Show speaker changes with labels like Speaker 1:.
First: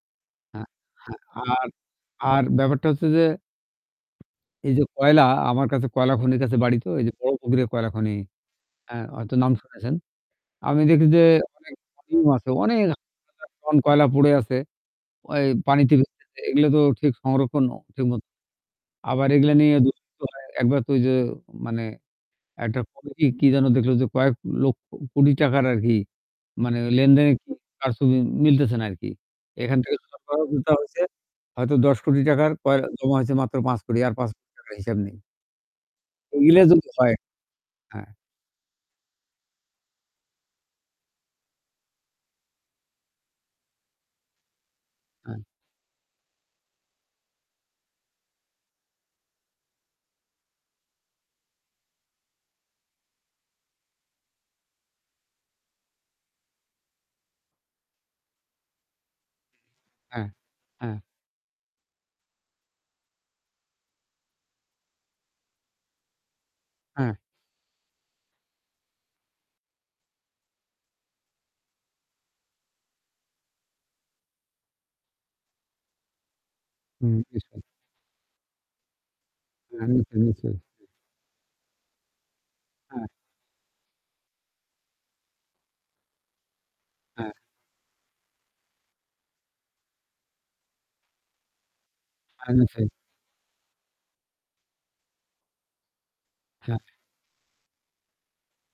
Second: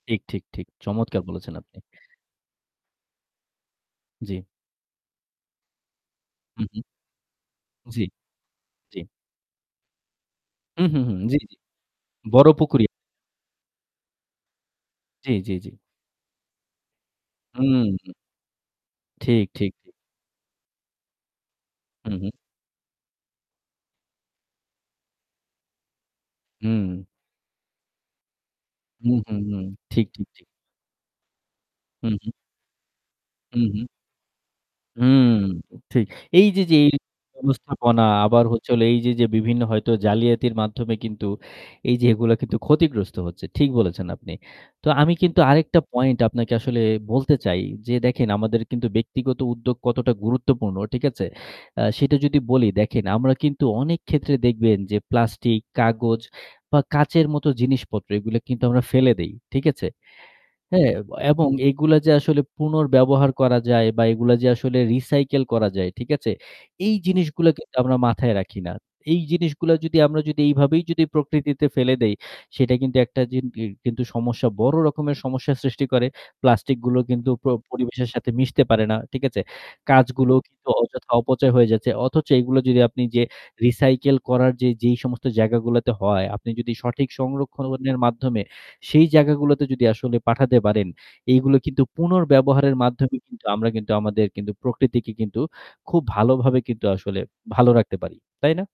Speaker 1: ঠিক, ঠিক, ঠিক।
Speaker 2: হ্যাঁ,
Speaker 1: চমৎকার বলেছেন,
Speaker 2: হ্যাঁ, আর,
Speaker 1: আপনি।
Speaker 2: আর ব্যাপারটা হচ্ছে যে
Speaker 1: জি।
Speaker 2: এই যে কয়লা আমার কাছে কয়লা খনির কাছে
Speaker 1: হু,
Speaker 2: বাড়ি
Speaker 1: হু।
Speaker 2: তো এই যে 'বড়পুকুরের' কয়লা
Speaker 1: জি।
Speaker 2: খনি,
Speaker 1: জি।
Speaker 2: হ্যাঁ, হয়তো নাম শুনেছেন। আমি
Speaker 1: হুম, হুম,
Speaker 2: দেখি
Speaker 1: হুম।
Speaker 2: যে
Speaker 1: জি, জি।
Speaker 2: অনেক [unintelligible]
Speaker 1: 'বড়
Speaker 2: অনেক
Speaker 1: পুকুরিয়া'।
Speaker 2: [unintelligible] টন কয়লা পড়ে আছে।
Speaker 1: জি,
Speaker 2: ওই
Speaker 1: জি, জি।
Speaker 2: পানিতে [unintelligible] এগুলো তো ঠিক সংরক্ষণ ঠিক
Speaker 1: হুম।
Speaker 2: মত। আবার
Speaker 1: ঠিক,
Speaker 2: এগুলা
Speaker 1: ঠিক,
Speaker 2: নিয়ে
Speaker 1: ঠিক।
Speaker 2: দু-একবার তো ঐ যে মানে
Speaker 1: হু, হু।
Speaker 2: একটা কি যেন দেখল যে কয়েক লক্ষ কোটি টাকার আর কি মানে
Speaker 1: হুম।
Speaker 2: লেনদেনের কারচুপি মিলতেছে না আরকি।
Speaker 1: হুম, হুম, হুম.
Speaker 2: এখান থেকে
Speaker 1: ঠিক, ঠিক, ঠিক।
Speaker 2: [unintelligible] হইছে হয়তো দশ
Speaker 1: হু,
Speaker 2: কোটি
Speaker 1: হু।
Speaker 2: টাকা র কয়লা জমা হয়েছে মাত্র
Speaker 1: হু,
Speaker 2: পাঁচ
Speaker 1: হু।
Speaker 2: কোটি আর ৳৫,০০,০০,০০০ র হিসাব নেই।
Speaker 1: হুম। ঠিক এইযে,
Speaker 2: মিলে
Speaker 1: যে
Speaker 2: যদি হয়।
Speaker 1: ব্যবস্থাপনা
Speaker 2: হ্যাঁ।
Speaker 1: আবার হচ্ছে হল এইযে, যে বিভিন্ন হয়তো জালিয়াতির মাধ্যমে কিন্তু এইযে এগুলো কিন্তু ক্ষতিগ্রস্ত হচ্ছে। ঠিক বলেছেন, আপনি। তো আমি কিন্তু
Speaker 2: হ্যাঁ।
Speaker 1: আরেকটা পয়েন্ট আপনাকে আসলে বলতে চাই, যে দেখেন আমাদের কিন্তু ব্যক্তিগত উদ্যোগ কতটা গুরুত্বপূর্ণ। ঠিক আছে? আ সেটা যদি বলি দেখেন আমরা কিন্তু অনেক ক্ষেত্রে দেখবেন যে প্লাস্টিক, কাগজ বা কাঁচের মতো জিনিসপত্র এগুলো কিন্তু আমরা ফেলে দেই। ঠিক আছে?
Speaker 2: হ্যাঁ,
Speaker 1: হ্যাঁ
Speaker 2: হ্যাঁ।
Speaker 1: এবং এগুলা যে আসলে পুনর্ব্যবহার করা যায় বা এগুলা যে আসলে recycle করা যায়, ঠিক আছে? এই
Speaker 2: হ্যাঁ।
Speaker 1: জিনিসগুলো কিন্তু আমরা মাথায় রাখি না। এই জিনিসগুলা যদি আমরা যদি এইভাবেই যদি প্রকৃতিতে ফেলে দেই সেটা কিন্তু একটা জি কিন্তু সমস্যা বড় রকমের সমস্যা সৃষ্টি করে। প্লাস্টিক গুলো
Speaker 2: হুম।
Speaker 1: কিন্তু প
Speaker 2: [unintelligible]
Speaker 1: পরিবেশের সাথে মিশতে পারে না। ঠিক আছে?
Speaker 2: হ্যাঁ, নিচে,
Speaker 1: কাঁচগুলো
Speaker 2: নিচে।
Speaker 1: কিন্তু অযথা অপচয় হয়ে যাচ্ছে। অথচ এগুলো যদি আপনি
Speaker 2: হ্যাঁ।
Speaker 1: যে recycle করার যে যেই সমস্ত জায়গাগুলোতে হয় আপনি যদি সঠিক
Speaker 2: হ্যাঁ।
Speaker 1: সংরক্ষণের মাধ্যমে সেই জায়গাগুলোতে যদি আসলে পাঠাতে পারেন এইগুলো কিন্তু পুনর্ব্যবহারের
Speaker 2: [unintelligible]
Speaker 1: মাধ্যমে কিন্তু আমরা কিন্তু আমাদের কিন্তু প্রকৃতিকে কিন্তু খুব ভালোভাবে কিন্তু
Speaker 2: হ্যাঁ।
Speaker 1: আসলে ভালো রাখতে পারি। তাই না?